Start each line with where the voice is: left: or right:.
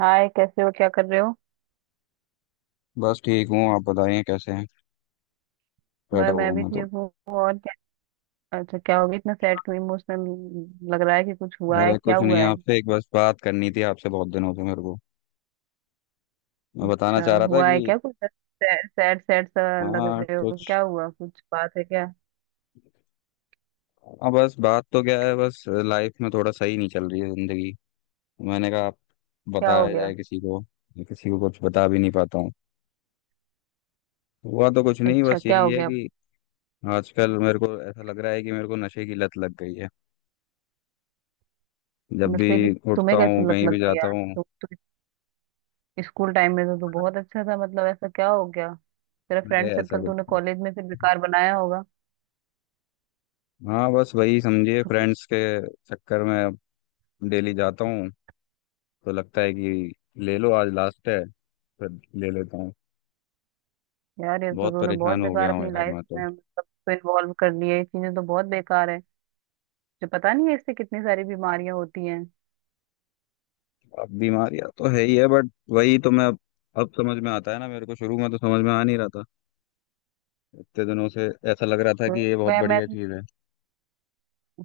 right: हाय, कैसे हो? क्या कर रहे हो?
left: बस ठीक हूँ। आप बताइए कैसे हैं।
right: मैं
left: बैठा हुआ
right: मैं
left: हूँ
right: भी
left: मैं तो।
right: ठीक हूँ। और क्या? अच्छा, क्या हो गया? इतना सैड क्यों? इमोशनल लग रहा है कि कुछ हुआ है।
left: अरे
right: क्या
left: कुछ नहीं,
right: हुआ है?
left: आपसे एक बस बात करनी थी। आपसे बहुत दिनों से मेरे को मैं बताना
right: अच्छा,
left: चाह रहा था
right: हुआ है
left: कि।
right: क्या कुछ? सैड सैड सा लग
left: हाँ
right: रहे हो।
left: कुछ।
right: क्या हुआ? कुछ बात है क्या?
left: हाँ, बस बात तो क्या है, बस लाइफ में थोड़ा सही नहीं चल रही है जिंदगी। मैंने कहा आप।
right: क्या हो
left: बताया
right: गया?
left: जाए किसी को, मैं किसी को कुछ बता भी नहीं पाता हूँ। हुआ तो कुछ नहीं,
right: अच्छा,
left: बस
right: क्या
left: यही
right: हो
left: है
right: गया?
left: कि आजकल मेरे को ऐसा लग रहा है कि मेरे को नशे की लत लग गई है। जब भी
right: मतलब कि
left: उठता
right: तुम्हें
left: हूँ,
right: कैसे लत
left: कहीं
right: लग
left: भी
right: गई
left: जाता
right: यार?
left: हूँ।
right: तुम तो स्कूल टाइम में तो तू बहुत अच्छा था। मतलब, ऐसा क्या हो गया? तेरा
left: अरे
right: फ्रेंड
left: ऐसा
right: सर्कल तूने
left: कुछ।
right: कॉलेज में फिर बेकार बनाया होगा।
left: हाँ, बस वही समझिए,
right: तो कि-
left: फ्रेंड्स के चक्कर में डेली जाता हूँ तो लगता है कि ले लो, आज लास्ट है, फिर ले लेता हूँ।
right: यार, ये तो
left: बहुत
right: तूने बहुत
left: परेशान हो गया
right: बेकार
left: हूँ
right: अपनी
left: यार
right: लाइफ
left: मैं तो।
right: में मतलब इन्वॉल्व कर लिया। ये चीजें तो बहुत बेकार है जो पता नहीं है, इससे कितनी सारी बीमारियां होती हैं।
left: अब बीमारियां तो है ही है, बट वही तो मैं अब। अब समझ में आता है ना मेरे को, शुरू में तो समझ में आ नहीं रहा था। इतने दिनों से ऐसा लग रहा था
right: तो
left: कि ये बहुत
right: मैं
left: बढ़िया चीज़ है।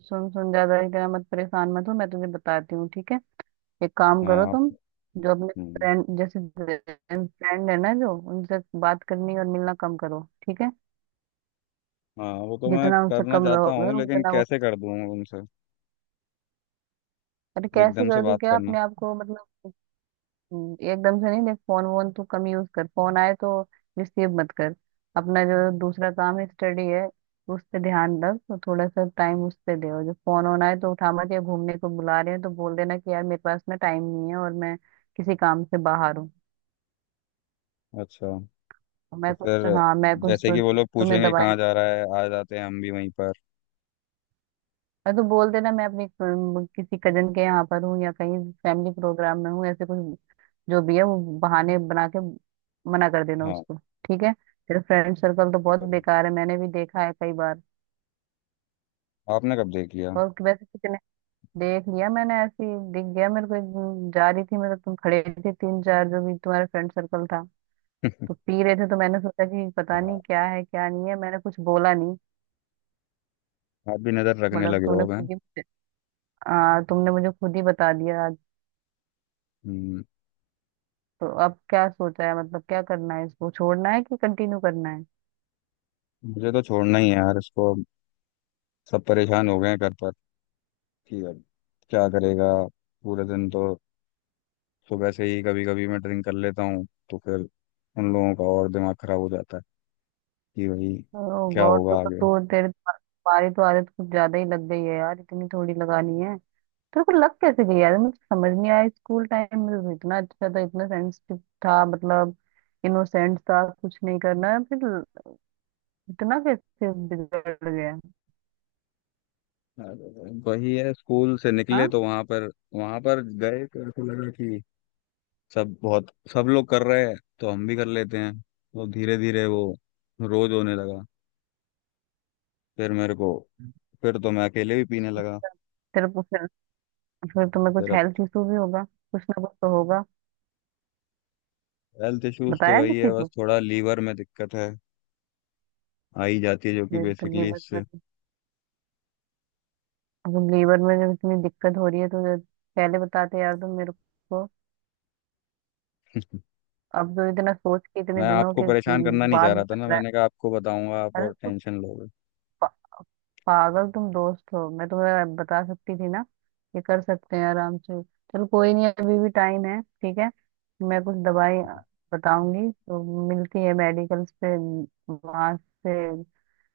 right: सुन सुन, ज्यादा इतना मत परेशान मत हो। मैं तुझे बताती हूँ, ठीक है? एक काम करो
left: हाँ आप-।
right: तुम, जो अपने
left: हम्म,
right: फ्रेंड जैसे फ्रेंड है ना, जो उनसे बात करनी और मिलना कम करो, ठीक है?
left: हाँ वो तो मैं
right: जितना उनसे
left: करना
right: कम
left: चाहता
right: रहोगे
left: हूँ लेकिन
right: उतना वो।
left: कैसे कर दूँ उनसे
right: अरे, कैसे
left: एकदम से
right: कर दूं
left: बात
right: क्या
left: करना।
right: अपने आप को मतलब, एकदम से नहीं। देख, फोन वोन तू कम यूज कर। फोन आए तो रिसीव मत कर। अपना जो दूसरा काम है, स्टडी है, उस पे ध्यान रख। तो थोड़ा सा टाइम उस पे दे, और जो फोन ऑन आए तो उठा मत। या घूमने को बुला रहे हैं तो बोल देना कि यार, मेरे पास ना टाइम नहीं है और मैं किसी काम से बाहर हूँ।
left: अच्छा। तो
right: मैं कुछ
left: फिर
right: हाँ, मैं कुछ
left: जैसे कि
right: तो।
left: वो लोग
right: तुम्हें
left: पूछेंगे
right: दवाई,
left: कहाँ जा रहा है, आ जाते हैं हम भी वहीं पर।
right: और तो बोल देना मैं अपनी किसी कजन के यहाँ पर हूँ, या कहीं फैमिली प्रोग्राम में हूँ, ऐसे कुछ जो भी है वो बहाने बना के मना कर देना
left: हाँ,
right: उसको। ठीक है? तेरा फ्रेंड
left: तो
right: सर्कल तो
left: मैं
right: बहुत
left: करूँगा।
right: बेकार है, मैंने भी देखा है कई बार।
left: आपने कब देख लिया।
right: और वैसे कितने, देख लिया मैंने ऐसी। दिख गया मेरे को एक दिन, जा रही थी, मतलब तुम खड़े थे, तीन चार जो भी तुम्हारा फ्रेंड सर्कल था, तो पी रहे थे। तो मैंने सोचा कि पता नहीं क्या है क्या नहीं है, मैंने कुछ बोला नहीं।
left: आप भी नज़र रखने
right: मतलब
left: लगे हो
right: तूने
left: अब, हैं?
right: खुद ही मुझे- हाँ, तुमने मुझे खुद ही बता दिया।
left: हम्म,
right: तो अब क्या सोचा है? मतलब, क्या करना है, इसको छोड़ना है कि कंटिन्यू करना है?
left: मुझे तो छोड़ना ही है यार इसको। सब परेशान हो गए हैं घर पर कि अब क्या करेगा। पूरे दिन तो सुबह से ही कभी कभी मैं ड्रिंक कर लेता हूँ तो फिर उन लोगों का और दिमाग खराब हो जाता है कि भाई
right: ओ
left: क्या
right: गॉड,
left: होगा आगे।
right: तो तेरे तो तुम्हारी तो आदत कुछ ज्यादा ही लग गई है यार। इतनी थोड़ी लगानी है। तेरे को लग कैसे गई यार? मुझे समझ नहीं आया, स्कूल टाइम में तो इतना अच्छा था, इतना सेंसिटिव था, मतलब इनोसेंट था, कुछ नहीं करना। फिर इतना कैसे बिगड़ गया?
left: अरे, वही है, स्कूल से निकले
right: हाँ।
left: तो वहां पर गए तो ऐसा लगा कि सब लोग कर रहे हैं तो हम भी कर लेते हैं, तो धीरे धीरे वो रोज होने लगा। फिर मेरे को फिर तो मैं अकेले भी पीने लगा।
right: तेरे को फिर तुम्हें
left: फिर
right: कुछ
left: अब
right: हेल्थ इशू भी होगा, कुछ ना कुछ तो होगा।
left: हेल्थ इश्यूज तो
right: बताया
left: वही
right: किसी
left: है, बस
right: को?
left: थोड़ा लीवर में दिक्कत है आ ही जाती है जो कि
right: ये तो, ये
left: बेसिकली
right: बस,
left: इससे।
right: अब लेबर में जब इतनी दिक्कत हो रही है तो जब पहले बताते यार तुम मेरे को। अब तो इतना सोच के, इतने
left: मैं
right: दिनों
left: आपको
right: के
left: परेशान करना नहीं
right: बाद
left: चाह रहा था
right: बता
left: ना,
right: रहा
left: मैंने कहा आपको बताऊंगा आप
right: है। अरे
left: और
right: तो,
left: टेंशन लोगे।
right: पा, पागल, तुम दोस्त हो, मैं तुम्हें बता सकती थी ना। ये कर सकते हैं आराम से। चलो, कोई नहीं, अभी भी टाइम है, ठीक है। मैं कुछ दवाई बताऊंगी तो मिलती है मेडिकल पे, वहां से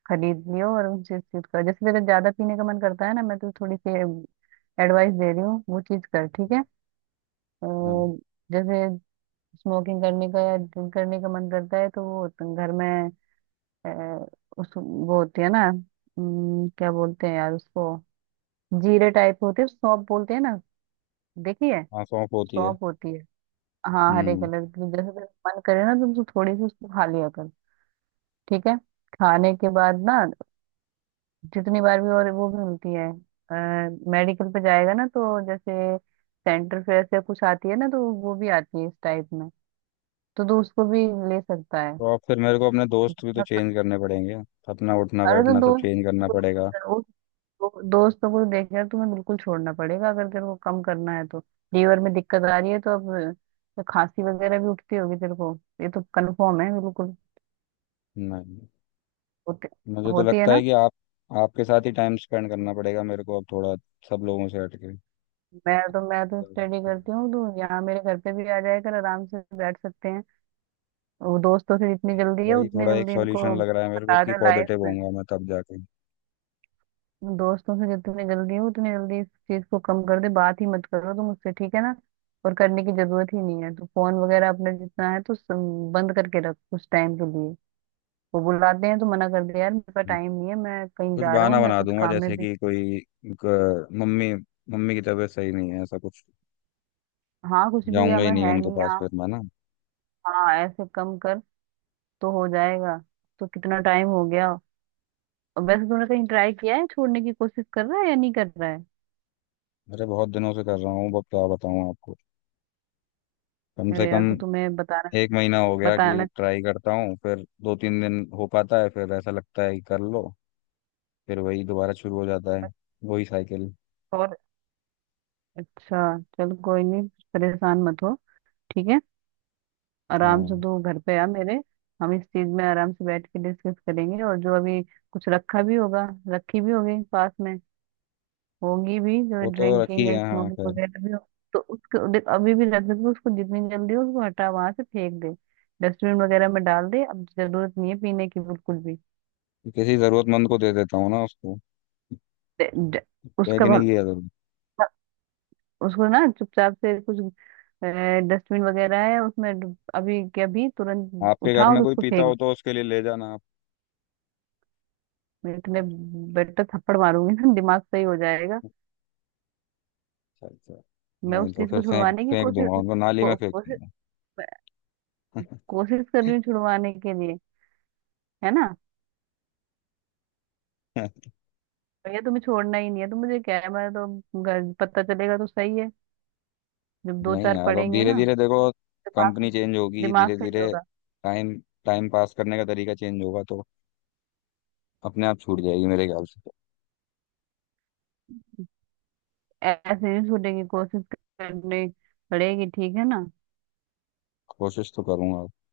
right: खरीद लियो और उनसे चीज कर। जैसे तेरा ज्यादा पीने का मन करता है ना, मैं तो थोड़ी सी एडवाइस दे रही हूँ, वो चीज कर, ठीक है?
left: हाँ।
right: और जैसे स्मोकिंग करने का या ड्रिंक करने का मन करता है, तो वो तो घर में, अ, उस, वो होती है ना, क्या बोलते हैं यार उसको, जीरे टाइप होते हैं, सौंफ बोलते हैं ना। देखी है?
left: आँख ऑफ होती है।
right: सौंफ होती है, हाँ, हरे
left: हम्म।
right: कलर की। जैसे तेरा मन करे ना, तो तू थोड़ी सी उसको खा लिया कर, ठीक है? खाने के बाद ना, जितनी बार भी। और वो भी मिलती है मेडिकल पे। जाएगा ना तो जैसे सेंटर फेयर से कुछ आती है ना, तो वो भी आती है इस टाइप में, तो तू उसको भी ले सकता है।
left: तो आप फिर मेरे को अपने दोस्त भी तो चेंज करने पड़ेंगे, अपना उठना
right: अरे तो,
left: बैठना सब
right: दोस्त
left: चेंज करना पड़ेगा।
right: दोस्त दो- दोस्तों को देख यार, तुम्हें बिल्कुल छोड़ना पड़ेगा अगर तेरे को कम करना है तो। लीवर में दिक्कत आ रही है तो अब तो खांसी वगैरह भी उठती होगी तेरे को, ये तो कंफर्म है बिल्कुल।
left: नहीं,
right: होती
left: मुझे तो
right: होती है
left: लगता है
right: ना।
left: कि आप आपके साथ ही टाइम स्पेंड करना पड़ेगा मेरे को अब थोड़ा, सब लोगों से हटके।
right: मैं तो स्टडी करती हूँ, तो यहाँ मेरे घर पे भी आ जाया कर, आराम से बैठ सकते हैं। वो दोस्तों से जितनी
left: वही
right: जल्दी है
left: वही
right: उतनी
left: थोड़ा एक
right: जल्दी इनको
left: सॉल्यूशन लग रहा है मेरे को
right: हटा
left: कि
right: दे लाइफ
left: पॉजिटिव
right: में।
left: होऊंगा मैं तब जाके।
right: दोस्तों से जितने जल्दी हो उतने जल्दी इस चीज को कम कर दे, बात ही मत करो तुम उससे, ठीक है ना? और करने की जरूरत ही नहीं है। तो फोन वगैरह अपना जितना है तो बंद करके रख कुछ टाइम के लिए। वो बुलाते हैं तो मना कर दे, यार मेरे पास टाइम नहीं है, मैं कहीं
left: कुछ
right: जा रहा
left: बहाना
right: हूँ, मैं
left: बना
right: कुछ
left: दूंगा,
right: काम में
left: जैसे
right: भी।
left: कि कोई मम्मी मम्मी की तबीयत सही नहीं है ऐसा कुछ।
right: हाँ, कुछ भी, या
left: जाऊंगा ही
right: मैं
left: नहीं
right: है
left: उनके
right: नहीं
left: पास
right: यहाँ,
left: फिर मैं ना।
right: हाँ, ऐसे कम कर तो हो जाएगा। तो कितना टाइम हो गया? और वैसे तूने कहीं ट्राई किया है, छोड़ने की कोशिश कर रहा है या नहीं कर रहा है?
left: अरे बहुत दिनों से कर रहा हूँ, अब क्या बताऊँ आपको। कम से
right: अरे
left: कम
right: यार, तो तुम्हें बताना
left: एक महीना हो गया कि
right: बताना
left: ट्राई करता हूँ, फिर दो तीन दिन हो पाता है, फिर ऐसा लगता है कि कर लो, फिर वही दोबारा शुरू हो जाता है।
right: चाहिए।
left: वही साइकिल।
right: और अच्छा, चलो कोई नहीं, परेशान मत हो, ठीक है? आराम से
left: हाँ,
right: तू घर पे आ मेरे। हम इस चीज में आराम से बैठ के डिस्कस करेंगे। और जो अभी कुछ रखा भी होगा, रखी भी होगी पास में, होगी भी जो
left: वो तो
right: ड्रिंकिंग
left: रखी
right: है,
left: है हाँ,
right: स्मोकिंग
left: खैर।
right: वगैरह भी हो, तो उसको देख। अभी भी रख सकते उसको, जितनी जल्दी हो उसको हटा, वहां से फेंक दे, डस्टबिन वगैरह में डाल दे, अब जरूरत नहीं है पीने की बिल्कुल भी।
left: किसी जरूरतमंद को दे देता हूँ ना उसको।
right: दे- दे-
left: है
right: उसका
left: कि नहीं
right: भल-
left: किया जरूर।
right: उसको ना चुपचाप से, कुछ डस्टबिन वगैरह है उसमें अभी के अभी तुरंत
left: आपके घर
right: उठा और
left: में कोई
right: उसको
left: पीता हो
right: फेंक।
left: तो उसके लिए ले जाना।
right: मैं इतने
left: आप।
right: बेटर थप्पड़ मारूंगी ना, दिमाग सही हो जाएगा।
left: अच्छा अच्छा।
right: मैं
left: नहीं
right: उस
left: तो
right: चीज
left: फिर
right: को
left: फेंक
right: छुड़वाने की
left: फेंक
right: कोशिश,
left: दूंगा उनको, नाली में
right: को,
left: फेंक
right: कोशिश
left: दूंगा।
right: कोशिश कर रही हूँ छुड़वाने के लिए, है ना? भैया तुम्हें छोड़ना ही नहीं है तो मुझे क्या है, पता चलेगा तो सही है, जब दो
left: नहीं
right: चार
left: यार, अब
right: पढ़ेंगे
left: धीरे
right: ना,
left: धीरे देखो,
right: दिमाग
left: कंपनी चेंज होगी,
right: दिमाग
left: धीरे
right: सही
left: धीरे।
right: होगा।
left: टाइम टाइम पास करने का तरीका चेंज होगा तो अपने आप छूट जाएगी मेरे ख्याल से।
right: ऐसे नहीं छूटेगी, कोशिश करनी पड़ेगी, ठीक है ना?
left: कोशिश तो करूंगा,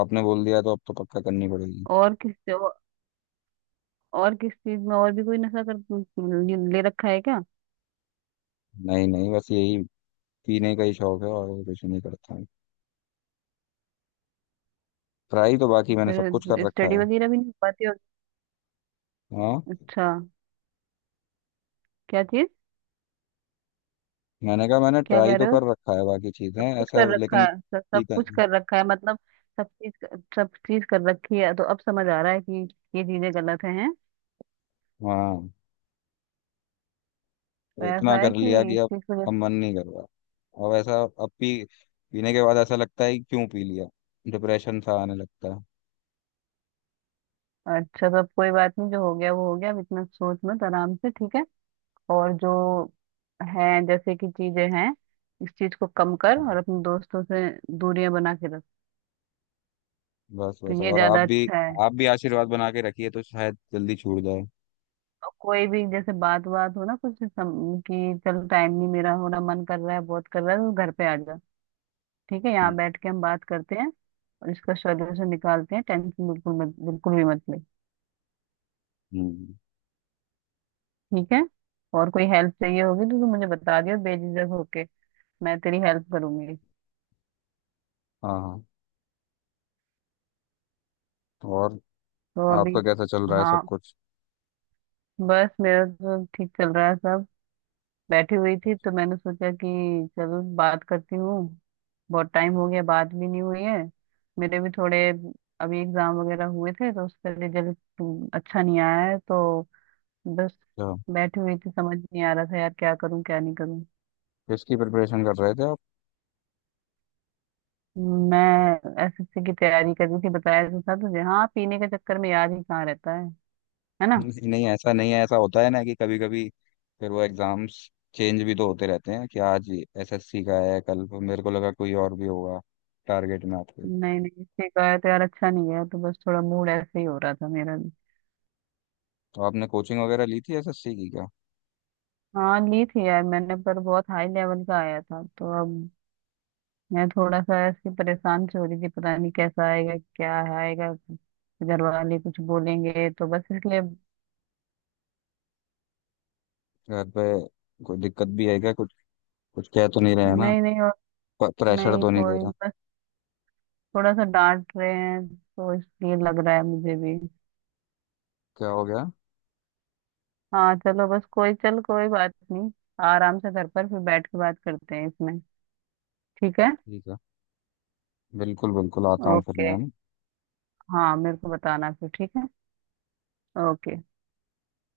left: आपने बोल दिया तो अब तो पक्का करनी पड़ेगी।
right: और किस और और किस चीज में और भी कोई नशा कर ले ले रखा है क्या?
left: नहीं नहीं, बस यही पीने का ही शौक है और कुछ नहीं करता हूँ। ट्राई तो बाकी मैंने सब कुछ कर
right: फिर
left: रखा
right: स्टडी
left: है।
right: वगैरह भी नहीं हो पाती होगी।
left: हाँ,
right: अच्छा, क्या चीज?
left: मैंने कहा मैंने
right: क्या
left: ट्राई
right: कह
left: तो
right: रहे हो?
left: कर रखा है बाकी चीजें
right: सब कुछ
left: ऐसा,
right: कर रखा
left: लेकिन
right: है, सब
left: पीता
right: कुछ
left: नहीं।
right: कर रखा है मतलब? सब चीज, सब चीज कर रखी है, तो अब समझ आ रहा है कि ये चीजें गलत हैं।
left: हाँ,
right: तो
left: तो इतना
right: ऐसा है
left: कर
right: कि
left: लिया कि
right: इस चीज को जब-,
left: अब मन नहीं कर रहा। अब ऐसा अब पी पीने के बाद ऐसा लगता है कि क्यों पी लिया, डिप्रेशन सा आने लगता है।
right: अच्छा, सब कोई बात नहीं, जो हो गया वो हो गया, अब इतना सोच मत, आराम से, ठीक है? और जो है जैसे कि चीजें हैं, इस चीज को कम कर,
left: हाँ,
right: और अपने दोस्तों से दूरियां बना के रख,
left: बस
right: तो
left: बस।
right: ये
left: और आप
right: ज्यादा
left: भी,
right: अच्छा है।
left: आप भी आशीर्वाद बना के रखिए तो शायद जल्दी छूट जाए।
right: और कोई भी जैसे बात बात हो ना, कि चल, टाइम नहीं मेरा हो रहा, मन कर रहा है बहुत कर रहा है, तो घर पे आ जा, ठीक है?
left: हम्म।
right: यहाँ बैठ के हम बात करते हैं और इसका सोल्यूशन निकालते हैं। टेंशन बिल्कुल मत, बिल्कुल भी मत ले,
left: हम्म,
right: ठीक है? और कोई हेल्प चाहिए होगी तो तू मुझे बता दियो बेझिझक होके, मैं तेरी हेल्प करूंगी।
left: हाँ हाँ। और
right: तो अभी,
left: आपका कैसा चल रहा है सब
right: हाँ,
left: कुछ।
right: बस मेरा तो ठीक चल रहा है सब। बैठी हुई थी तो मैंने सोचा कि चलो बात करती हूँ, बहुत टाइम हो गया, बात भी नहीं हुई है। मेरे भी थोड़े अभी एग्जाम वगैरह हुए थे, तो उसका रिजल्ट अच्छा नहीं आया है, तो बस
left: अच्छा।
right: बैठी हुई थी, समझ नहीं आ रहा था यार क्या करूँ क्या नहीं करूँ।
left: किसकी प्रिपरेशन कर रहे थे आप।
right: मैं एसएससी की तैयारी कर रही थी, बताया तो था तुझे। हाँ, पीने के चक्कर में याद ही कहाँ रहता है ना?
left: नहीं नहीं, ऐसा नहीं है, ऐसा होता है ना कि कभी कभी फिर वो एग्जाम्स चेंज भी तो होते रहते हैं कि आज एसएससी का है, कल मेरे को लगा कोई और भी होगा टारगेट में आपके।
right: नहीं नहीं, इससे कहा तो यार अच्छा नहीं है, तो बस थोड़ा मूड ऐसे ही हो रहा था मेरा भी।
left: तो आपने कोचिंग वगैरह ली थी एसएससी की क्या।
right: हाँ ली थी यार मैंने, पर बहुत हाई लेवल का आया था, तो अब मैं थोड़ा सा ऐसी परेशान से हो रही थी, पता नहीं कैसा आएगा क्या आएगा, घर वाले कुछ बोलेंगे, तो बस इसलिए।
left: घर पे कोई दिक्कत भी है क्या कुछ, कुछ कह तो नहीं रहे हैं ना,
right: नहीं नहीं, और
left: प्रेशर
right: नहीं
left: तो नहीं दे
right: कोई,
left: रहा।
right: बस थोड़ा सा डांट रहे हैं, तो इसलिए लग रहा है मुझे भी।
left: क्या हो गया।
right: हाँ चलो बस, कोई चल, कोई बात नहीं, आराम से घर पर फिर बैठ के बात करते हैं इसमें, ठीक है?
left: ठीक है, बिल्कुल बिल्कुल आता हूँ फिर
right: ओके।
left: मैं, है ना?
right: हाँ मेरे को बताना फिर, ठीक है? ओके।